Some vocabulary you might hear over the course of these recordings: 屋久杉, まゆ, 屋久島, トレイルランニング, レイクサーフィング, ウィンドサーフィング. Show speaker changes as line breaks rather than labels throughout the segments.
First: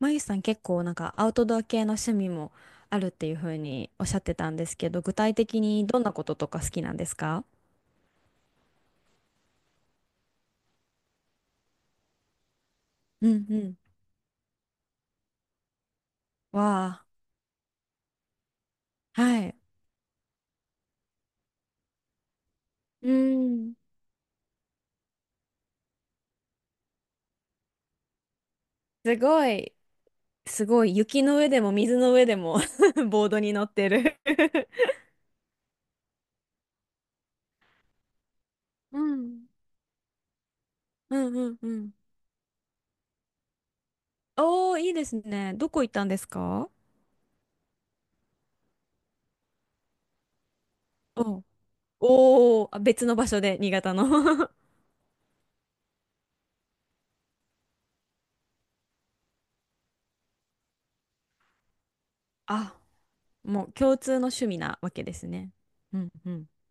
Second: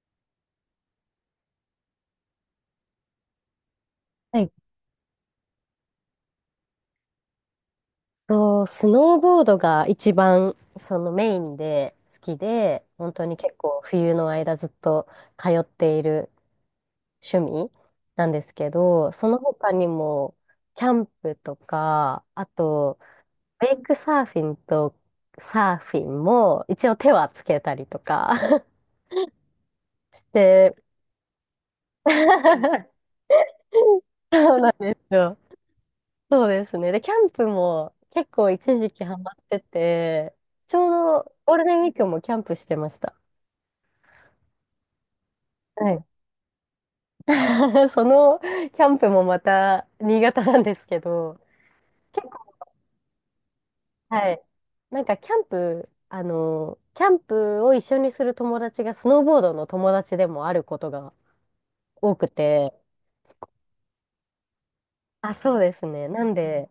まゆさん結構アウトドア系の趣味もあるっていうふうにおっしゃって
えっ
たんですけど、具体的にどんなこととか好きなんですか？
スノーボードが一番そのメインで好きで、本当
う
に
ん
結
うん。
構冬の間ずっと通っている
わ
趣味なんですけど、
あ、
その
はい。
他にもキャンプとか、あと
う
ウ
ん。
ェイクサーフィンとサーフィンも一応手はつけたりとか
すごい、
し
す
て、
ごい。雪の上でも水
そ
の上でも
う
ボードに乗ってる。
なんですよ。そうですね。で、キャンプも結構一時
う
期ハマって
ん
て、ちょう
うん
ど
う
ゴー
ん
ル
う
デンウィ
ん。
ークもキャンプしてました。
おー、いいですね。どこ行
は
っ
い。
たんですか？
そのキャンプもまた新潟なんですけど、
お、
結構、
おー、あ別の場所で、新潟の。
はい。なんかキャンプを一緒にする友達がスノーボードの友達でもあることが多くて、
あ、もう共通の趣味なわけです
あ、
ね。
そうです
う
ね。
ん
な
う
ん
ん。
で、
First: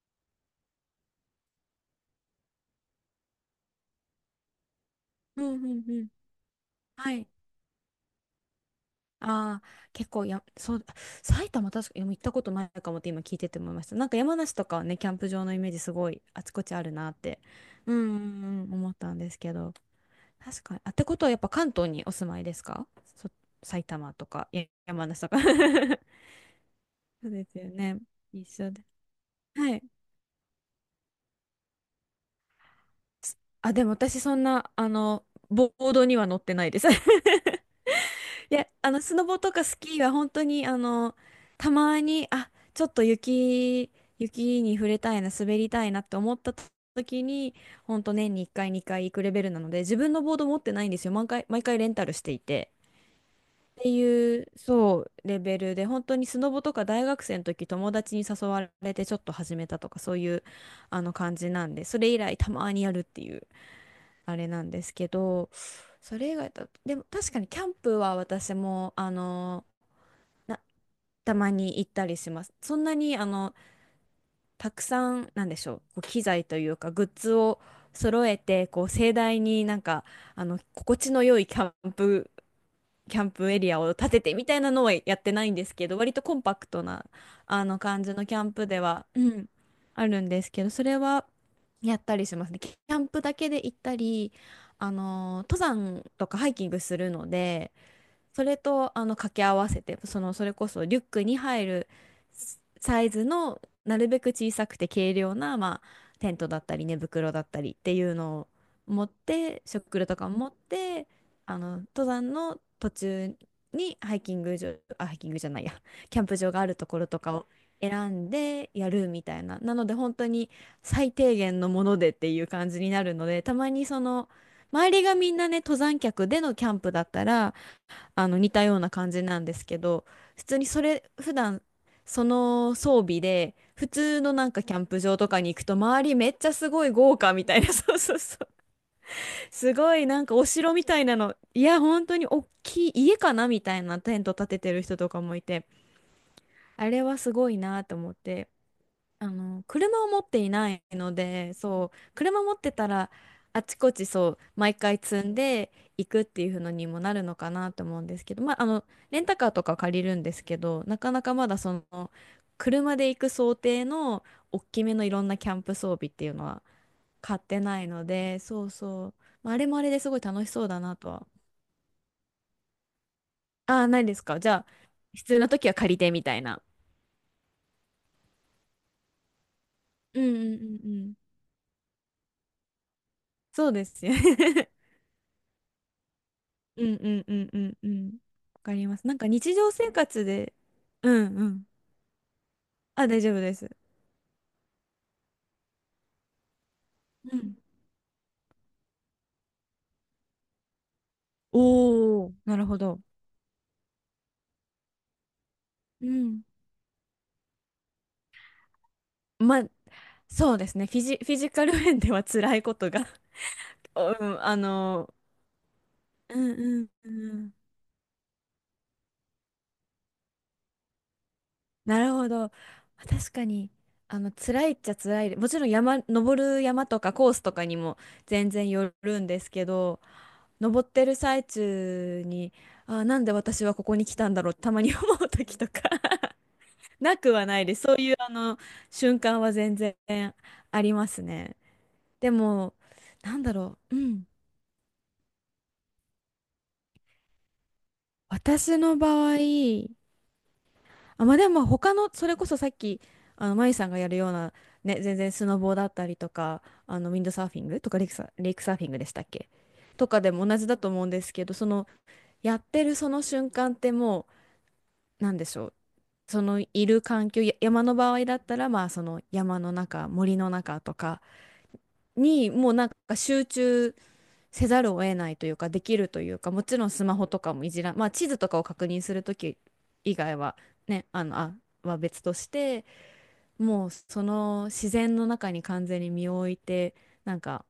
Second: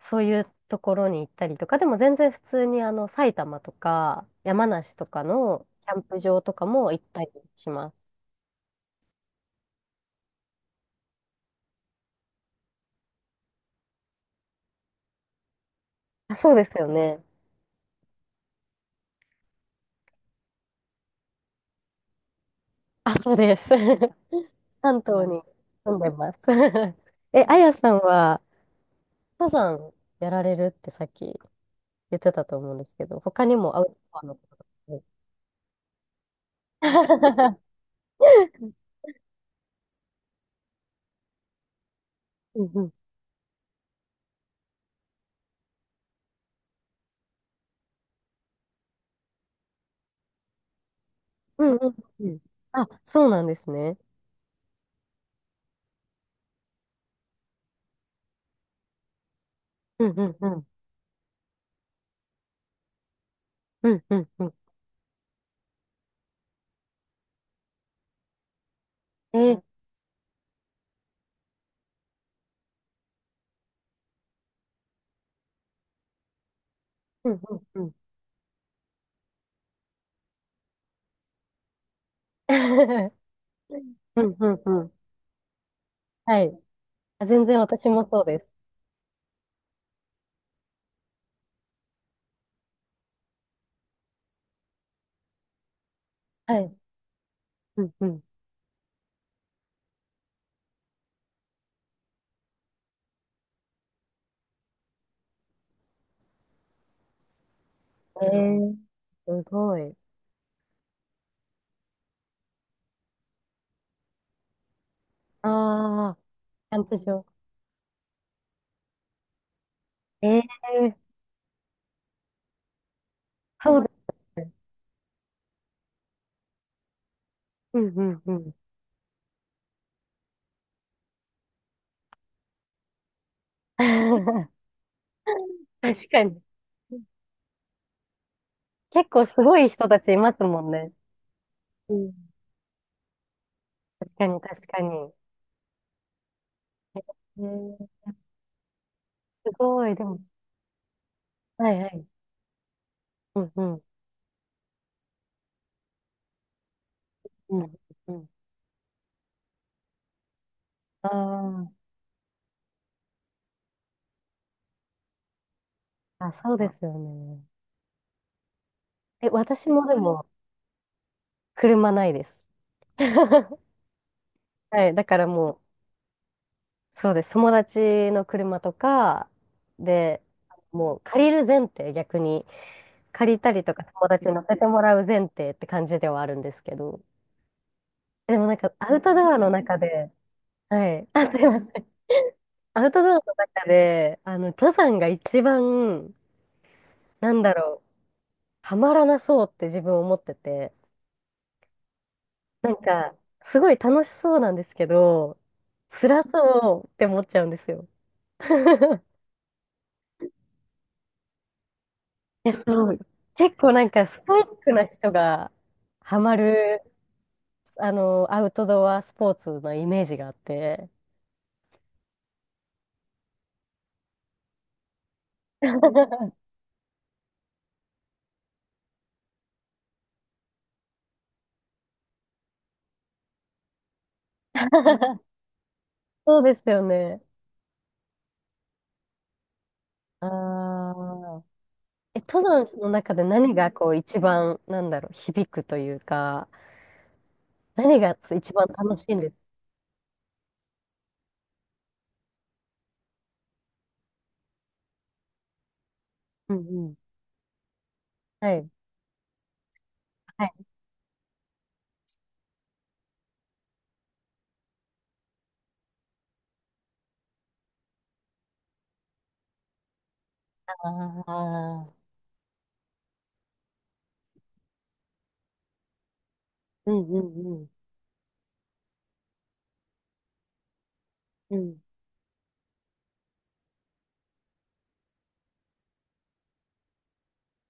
そういうところに行ったりとか、でも全然普通に埼玉とか山梨とか
うんう
の
ん
キャン
うん。
プ場とかも行っ
は
た
い。
りします。
ああ、結構や、そう、埼玉確かに行ったことないかもって今聞いてて思いました。山梨とかはね、キャンプ場のイメージすごい
あ、
あ
そ
ち
う
こ
です
ちあ
よ
るなっ
ね。
て、うんうんうん、思ったんですけど。確かに。あ、ってことはやっぱ関東にお住まいですか？
あ、
そ、
そうです。
埼玉 とか、や
関
山梨
東
とか。
に 住んでます。
そう
え、
で
あ
すよ
やさん
ね。
は、
一緒で。
登
はい。
山やられるってさっき言ってたと思うんですけど、他に
あ、
もア
で
ウ
も
トド
私
アの
そ
こ
ん
と。
な、ボードには乗ってないです。で、スノボとかスキーは本当に、たまに、あ、
うんう
ちょ
ん。
っと雪、に触れたいな、滑りたいなって思った時に、本当年に1回、2回行くレベルなので、自分のボード持ってないんですよ。毎
うん
回レ
うん
ンタルし
う
て
ん。
いて。
あ、そうなんです
って
ね。
いう、そう、レベルで、本当にスノボとか大学生の時、友達に誘われてちょっと始めたとか、
うん
そう
う
い
ん
う、
うん。
感じなんで、それ以来たまにやるっていう、
うんうん
あ
う
れ
ん。
なんですけど、それ以外だと、でも確かにキャンプは私も、あ
えー、
のなたまに行ったりします。そんなにたくさんなんでしょう、こう機材というかグッ
う
ズ
ん
を
うんうん。
揃えてこう盛大にあの心地の良いキ ャンプエリアを建て
う
て
ん
み
う
たい
んう
なの
ん。
はやってないんですけど、割とコン
は
パ
い。
クトな
あ、全然
あの
私
感
も
じ
そう
のキ
で
ャン
す。
プでは、うん、あるんですけど、それはやったりしますね。キャンプだけで行ったり、あの登山とかハイ
は
キン
い。
グするので。
うんうん。
それとあの掛け合わせて、そのそれこそリュックに入るサイズの、なるべく小さくて軽量な、まあ、テントだったり寝袋だったりっていう
え
のを
ー、
持っ
す
て、
ごい。
食料とかも持って、あの登山の途中にハイキング場、あハイキングじゃないや
ああ、
キャンプ場がある
キャ
と
ンプ
ころと
場。
かを選んでやるみたいな。なので本
え
当に
ー、
最低限のものでっていう感じになるので、たま
そう
に
で
その
すね。
周りがみんなね、登山客でのキャンプだったら
うんうん
あ
う
の似
ん。
たような感じなんですけど、普通にそれ普段その装備で普通のな んかキャンプ場とかに行くと、周
確
り
か
めっ
に。
ちゃすごい豪華みたいな。 そうそうそう。
結構すごい
す
人
ご
た
い
ちい
なん
ま
か
す
お
もん
城み
ね。
たいなの、いや
う
本
ん。
当に大きい家かなみたいな
確
テン
か
ト
に、
立て
確
て
か
る人と
に。
かもいて、あれはす
ね
ごいなと
え、
思って。
すごい、で
車を
も、
持っていないので、
はい
そ
は
う、
い。
車持ってたら、
うんう
あち
ん。
こちそう、毎回積んでいくっていうのにもなるのか
うん、
なと思うん
う
です
ん。
けど、まあ、レンタカーとか借りるんですけど、なかなかまだそ
あ
の、車で行く想定の大きめのいろんなキャンプ装備って
あ、
い
あ、
うの
そう
は
ですよ
買
ね。
ってないので、そうそう、
え、
まあ、あれ
私
もあ
も
れ
で
ですごい
も、
楽しそうだなとは。
車ないです。
ああ、ないですか。じゃあ、
はい、だから
必要な
も
時は借りてみたいな。
う、そうです。友達の車とか、
う
で、
んうんうん
もう
うん。
借りる前提、逆に。借りたり
そう
とか、
です
友
よね。
達に乗せて もらう前提って感じではあるんですけ
うん
ど。
うんうんうんうん。
でもなん
わ
か、
かり
ア
ま
ウ
す。
ト
なんか
ドアの
日常
中
生
で、
活で、
はい。
う
あ、
ん
す
う
いま
ん。
せん。アウト
あ、
ドア
大
の
丈夫で
中
す。
で、登山が一番、な
う
んだ
ん。
ろう、ハマらなそうって自分思ってて、
おー、なる
なん
ほど。
か、すごい楽しそうなんですけど、
う
辛
ん。
そうって思っちゃうんですよ。
まあ、そうですね。フィジカル面では
え
辛い
っ
こ
と、
とが。
結構なん か
おう
ストイ
ん、
ックな人がハマ
うん
る、
うんうん。
アウトドアスポーツのイメージがあって。
なるほど。確かに、辛いっちゃ辛いで。もちろん山、登る山とかコースとかにも全然よるんですけど、登ってる最中に、あ、なんで私はここに来たんだろう、たまに思 う時とか
そうですよ
な
ね。
くはないです。そういうあの瞬間は全然あり
あ
ます
あ。
ね。
え、
で
登
も、
山の中で
なんだ
何が
ろ
こう
う。う
一
ん。
番、なんだろう、響くというか、何が一番
私の
楽しいんで
場
す？
合、あ、まあでも他の、それこそさっき、まゆさんがやるような、ね、全然スノボーだったりと
うん
か、
うん。
ウィンドサーフィングとかレ
は
イク
い。
サーフィングでしたっけ、とかで
は
も
い。
同じだと思うんですけど、その、やってるその瞬間って、もう、なんでしょう。そのいる環境、や山の場合だったら、まあその山の中、森の
あ
中とか
ー、
に、もうなんか集中せざるを得ないというかできるというか、もちろん
うん
スマ
う
ホと
ん
か
う
も
ん
いじらん、まあ、地図とかを確認する時以外はね、
うん。
は別として、もうその自然の中に完全に身を置いて、なんか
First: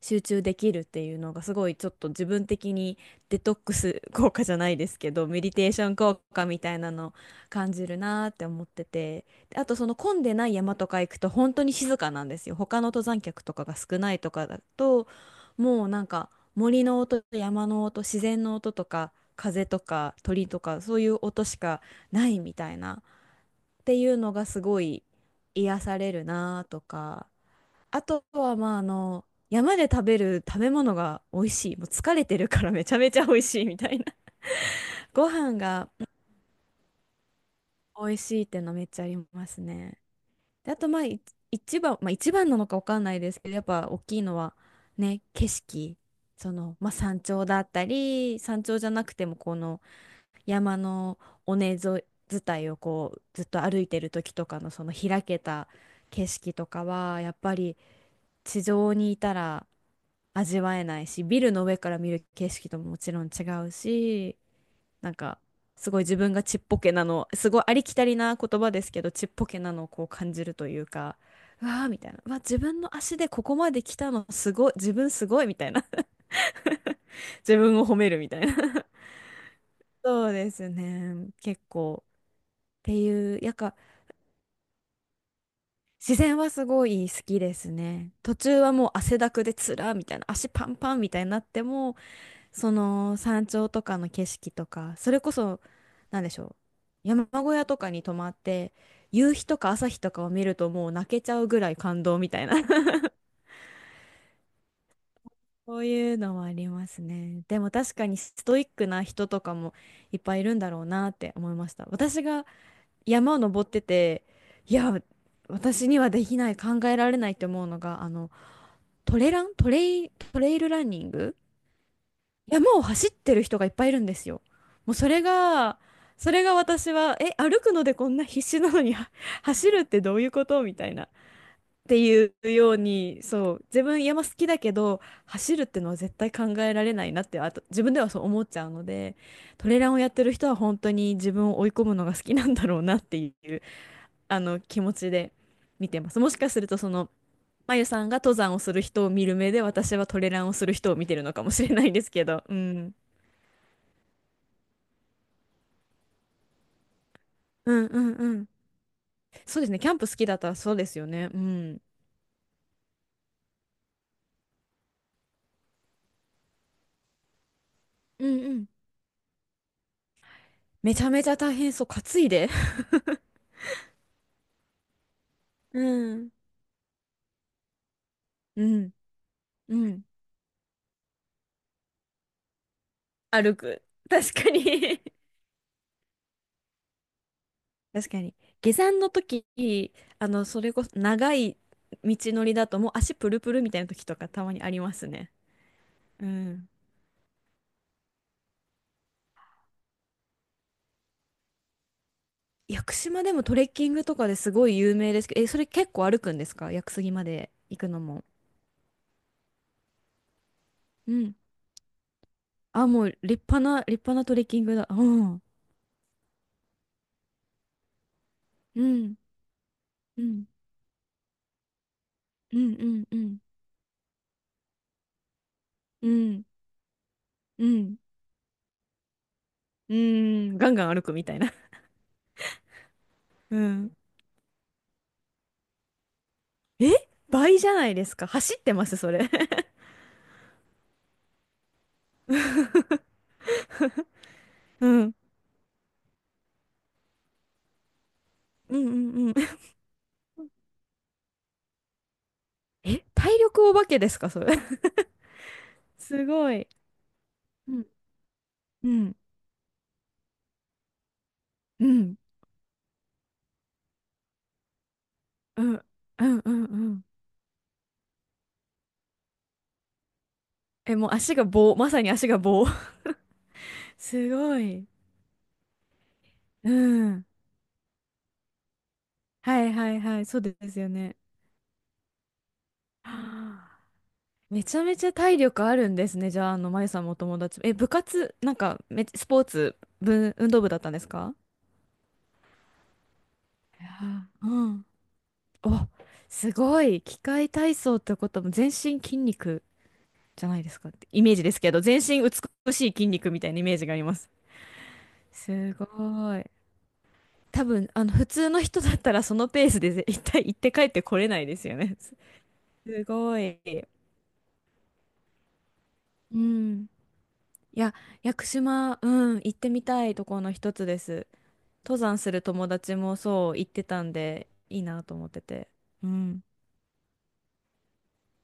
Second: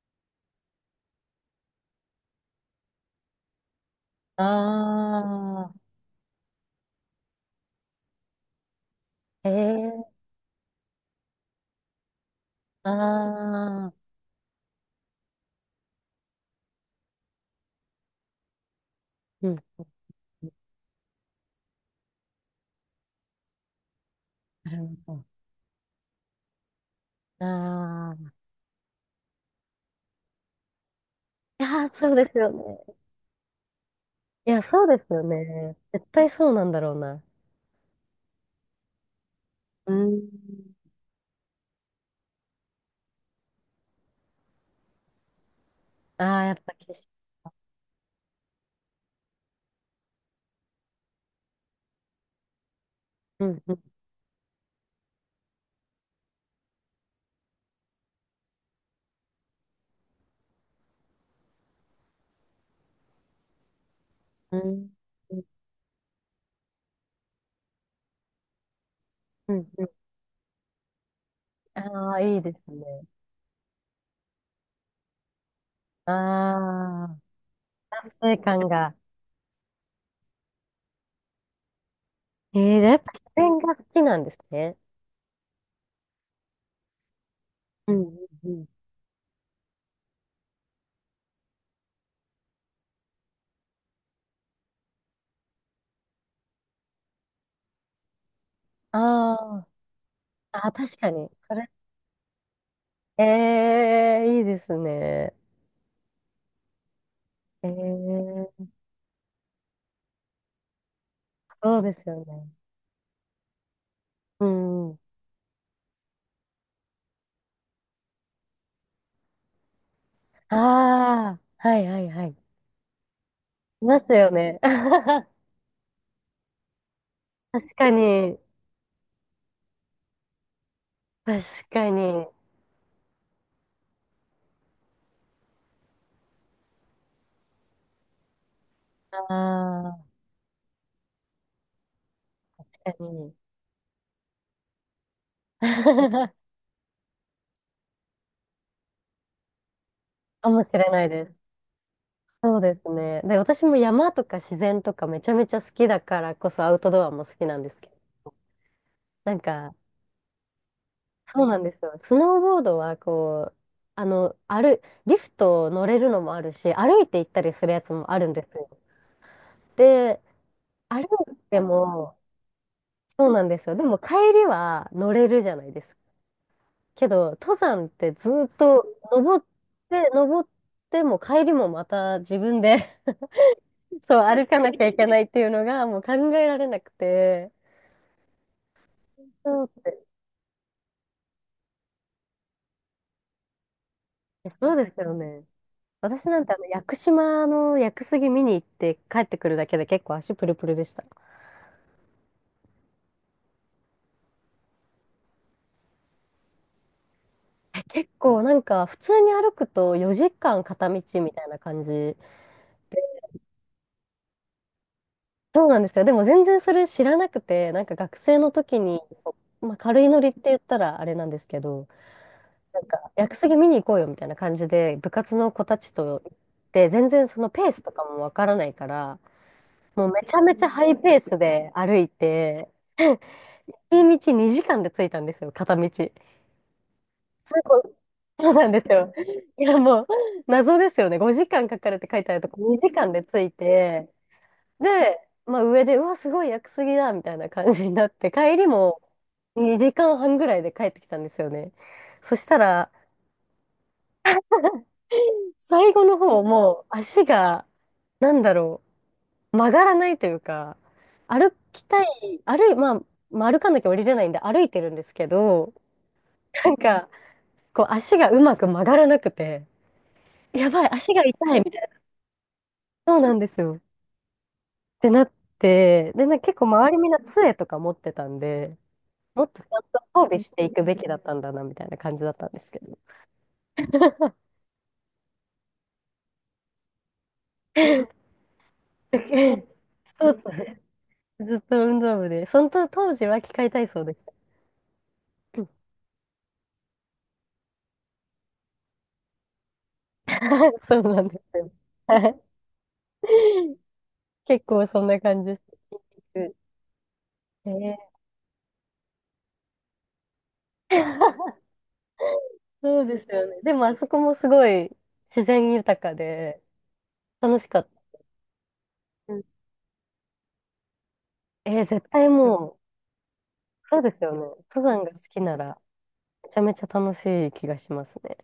集中できるっていうのがすごいちょっと自分的にデトックス効果じゃないですけど、メディテーシ
あ
ョン効果みたいなの感じるなーって思ってて、
ー、え
であとそ
え
の
ー、
混んでない山とか行くと本当に静かなんですよ。他の
あ
登山客とかが
ー、
少ないとかだと、もうなんか森の音と山の音、自然の音とか
うん。
風とか鳥とかそういう音しかないみたいなっていうのがす
な
ご
る
い
ほ
癒されるなーとか。
ど。
あ
あー、
と
い
は、まあ、山で食べる食べ物が美味しい。も
や
う
ー、そう
疲れ
です
てる
よ
から めち
ね。
ゃめちゃ美味しいみたいな。
いや、そうです よ
ご飯
ね。
がう
絶
ん
対そうなんだろうな。
美味しいっていうのはめっちゃあります
う
ね。
ん。
で、あと、まあ、一番なのかわかんないですけど、やっぱ大きいのは、ね、景色。
あー、
そ
やっぱ
の、まあ、
景色。
山頂だったり、山頂じゃなくても、この山の尾根沿い、伝いをこう、ずっ
う
と
んう
歩
ん
いてる時とかの、その開けた景色とかは、やっぱり、地上にいたら味わえないし、ビルの上から見る景色とももちろん違うし、
うん。
なん
う
か
ん
すごい自分がちっぽけなの、すごいありきたりな言葉ですけど、ちっぽ
う
け
ん。
な
う
のをこ
ん、
う感じるというか、うわーみた
あ
い
あ、
な、うわ、
いいです
自分の
ね。
足でここまで来たのすごい、自分すごいみたいな。
ああ、
自分を褒め
達
るみ
成
たいな。
感 が。
そうですね、結構。
ええー、
っ
じゃ
て
あやっぱ自
いう、やっ
然
ぱ
が好きなんですね。
自然はすごい好きです
うう
ね。
ん、
途
う
中
ん、
はもう汗だくでつらみたいな、足パンパンみたいになっても、その山頂とかの景色とか、それこそ、なんでしょう、山小屋とかに泊まって、
あ
夕日と
あ、
か朝日とかを見ると
あ、
もう
確
泣
か
け
に。
ちゃう
そ
ぐ
れ、
らい感動みたいな。
ええ、いいですね。
そういうのはありますね。でも確かにス
え
トイ
え、
ックな人とかもいっぱいいるんだろうなって思いまし
そう
た。
です
私
よ
が
ね。
山を登ってて、
う
い
んうん。
や、私にはできない、考えられないって思うのが、トレイルランニング、
ああ、はいはいはい。い
山を走ってる人がいっぱいい
ま
るん
す
です
よ
よ。
ね。
もうそれが私は、え、歩く
確
の
か
でこんな
に、
必死なのには、 走るってどういうことみたいな。
確
っ
か
てい
に。
うように、そう、自分山好きだけど、走るってのは絶対考えられないなって、あと自分ではそう思っちゃうので、
あ
トレランを
あ、
やってる人は本当に自分を追い込むのが好きなんだろう
確
なっ
か
てい
に。
う、気持ちで見てます。も しかするとまゆさんが登山をする人を見る目で、私はトレラン
か
を
も
す
し
る
れ
人を
な
見
い
てる
で
の
す。
かもしれないですけど、う
そうです
ん。
ね。で、私も山とか自然とかめちゃめちゃ好きだからこそアウトドアも好きなんで
う
す
ん
けど、
うんうん。
なん
そうです
か、
ね。キャンプ好きだったらそうですよね。う
そうなんで
ん。
すよ。スノーボードはこう、あの、歩、リフト乗れるのもあるし、歩いて行ったりするやつもあ
う
るん
ん
で
う
す
ん。
よ。で、
めち
歩
ゃめち
い
ゃ大
て
変そう。担
も、
いで。
そうなんですよ。でも帰りは乗れるじゃない で
う
すか。
ん。
けど、登山ってずっ
う
と
ん。
登っ
うん。
て、登っても帰りもまた自分で
歩く。
そう、
確
歩
か
かなきゃい
に。
けないっていうのがもう考えられなくて。
確かに。下山の時、
そうって、
それこそ長い道のりだともう足プルプルみたいな時とかたまにあ
そう
り
で
ま
す
す
よ
ね。
ね。私
う
なんて
ん。
屋久島の屋久杉見に行って帰ってくるだけで結構足プルプルでした。
屋久島でもトレッキングとかですごい有名ですけど、え、それ結構歩くんですか、屋久杉まで行
え、
くの
結
も。
構なんか普通に歩くと4時間片道
う
み
ん。
たいな感じ。
あ、もう立派なトレッキングだ。うん。
そうなんですよ。でも全然それ知らなくて、なんか学生の時
う
に、
ん。
まあ、軽いノ
う
リって
ん。
言ったらあれなんですけど、
うん
な
う
ん
ん
か
う
屋久
ん
杉見に行こうよみたいな感じで部活の子たち
う
と行っ
ん
て、全然そのペ
う
ースと
ん
かもわからないから、
う
もうめちゃめ
ん、
ちゃ
ガン
ハ
ガン
イ
歩く
ペー
みた
ス
いな。
で歩いて、
うん。
片道2時間で着いたんですよ、片道。
え、
そ
倍
う、
じゃないですか。
そう
走っ
なん
て
で
ま
す
す、そ
よ。
れ。
いや、もう、謎ですよね。5時間かかるって書いてあるとこ、2 時間で着いて、
うん。
で、まあ上で、うわ、すごい屋久杉だ、みたいな感じになって、帰り
うんうん
も
うん。
2時間半ぐらいで帰ってきたんですよね。そしたら、
え、体力お化けですか、それ。
最後の
す
方
ごい。
もう足が、
うん
なんだろ
うん
う、曲がらないというか、歩き
う
たい、
ん
歩い、まあ歩かなきゃ降りれないんで歩いてるんですけ
う
ど、
んうんうん
なん
うん、
か、こう足がうまく曲がらなくて、やばい、
え、もう
足が
足が
痛い、
棒、まさに足が棒。
そうなんですよ。っ
すごい。
てなって、で、結構
う
周りみんな
ん。
杖とか持ってたんで、もっ
は
とち
い
ゃん
は
と
いは
装
い、そ
備
う
し
で
てい
す
く
よ
べきだ
ね。
ったんだな、みたいな感じだったんですけど。
はあ、 めちゃめちゃ体力あるんですね。じゃあ、まゆさんもお友達。え、部活、なんか、め、スポーツ、
そ
ぶ、
う
運
そ
動部だったん
う。
ですか？
ずっと運動部で、その当時は器械
い
体操でし
や
た。
ーうん。
うん。
お、すごい。器械体操ってことはもう全身筋肉じゃないです かっ
そう
て
な
イ
ん
メー
で
ジで
す
す
よ。
けど、全身
はい。
美しい筋肉みたいなイメー ジがあります。
結構そんな感じで
すごい。
す。
多
え
分、
ー、
普通の人だったらそのペースで絶対行って帰ってこれないで すよね。す
そうです
ご
よね。
い。
でもあそこもすごい自然豊か
う
で
ん。
楽しか
い
っ
や、
た。
屋久島、う
う
ん、
ん、
行ってみたいところの一つです。
えー、
登
絶
山
対
する友
も
達もそう言って
う、そ
た
うで
ん
すよね。
で、い
登
いな
山が
と
好
思っ
き
て
な
て。
ら
うん。
めちゃめちゃ楽しい気がしますね。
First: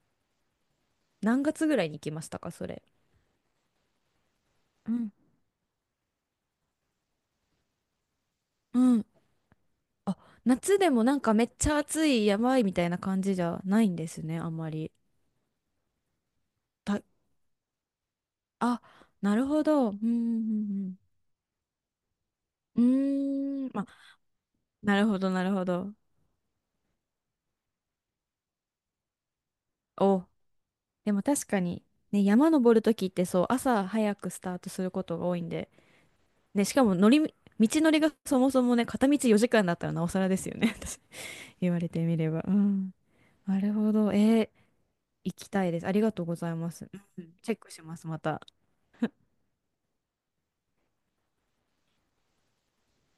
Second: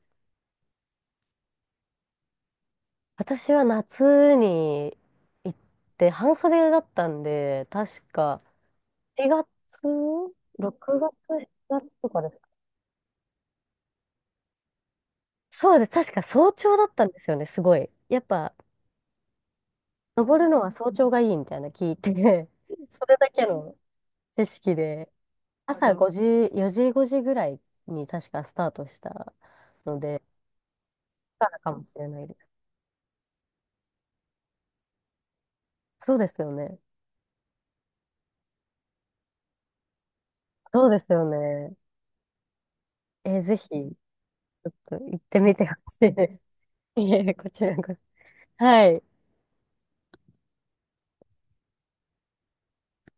何月ぐらいに行きましたか、それ。
私は夏
う
に
ん。
行って半袖だったんで、確か
うん。
4月、
あ、夏で
6
もなんか
月、
め
7
っちゃ
月
暑
とか
い、
です
や
か。
ばいみたいな感じじゃないんですね、あんまり。
そうです。確か早朝だっ
た、
たんですよね、すごい。やっぱ、
あ、なるほど。うん、う
登るのは早
ん、
朝がいいみたいな聞いて、
う
それだけ
ん。うーん、
の
ま、
知識
なる
で、
ほど、なるほ
朝
ど。
5時、4時、5時ぐらいに確かスタートしたので、
お、でも
だ
確
から
か
か
に、
もしれな
ね、
いで
山
す。
登るときってそう、朝早くスタートすることが多いんで、
そうですよ
ね、し
ね。
かも乗り、道のりがそもそもね、片道4時間だったらなおさらですよね。
そうですよ
言
ね。
われてみれば。うん。
えー、ぜ
な
ひ。
るほど。
ち
えー
ょっと行っ
行
て
き
み
た
て
い
ほ
です。あ
し
り
い
がとうご
で
ざいます。
す。い
う
え、
ん、
こ
チェッ
ち
ク
ら
し
こ
ま
そ。
す、また。
はい。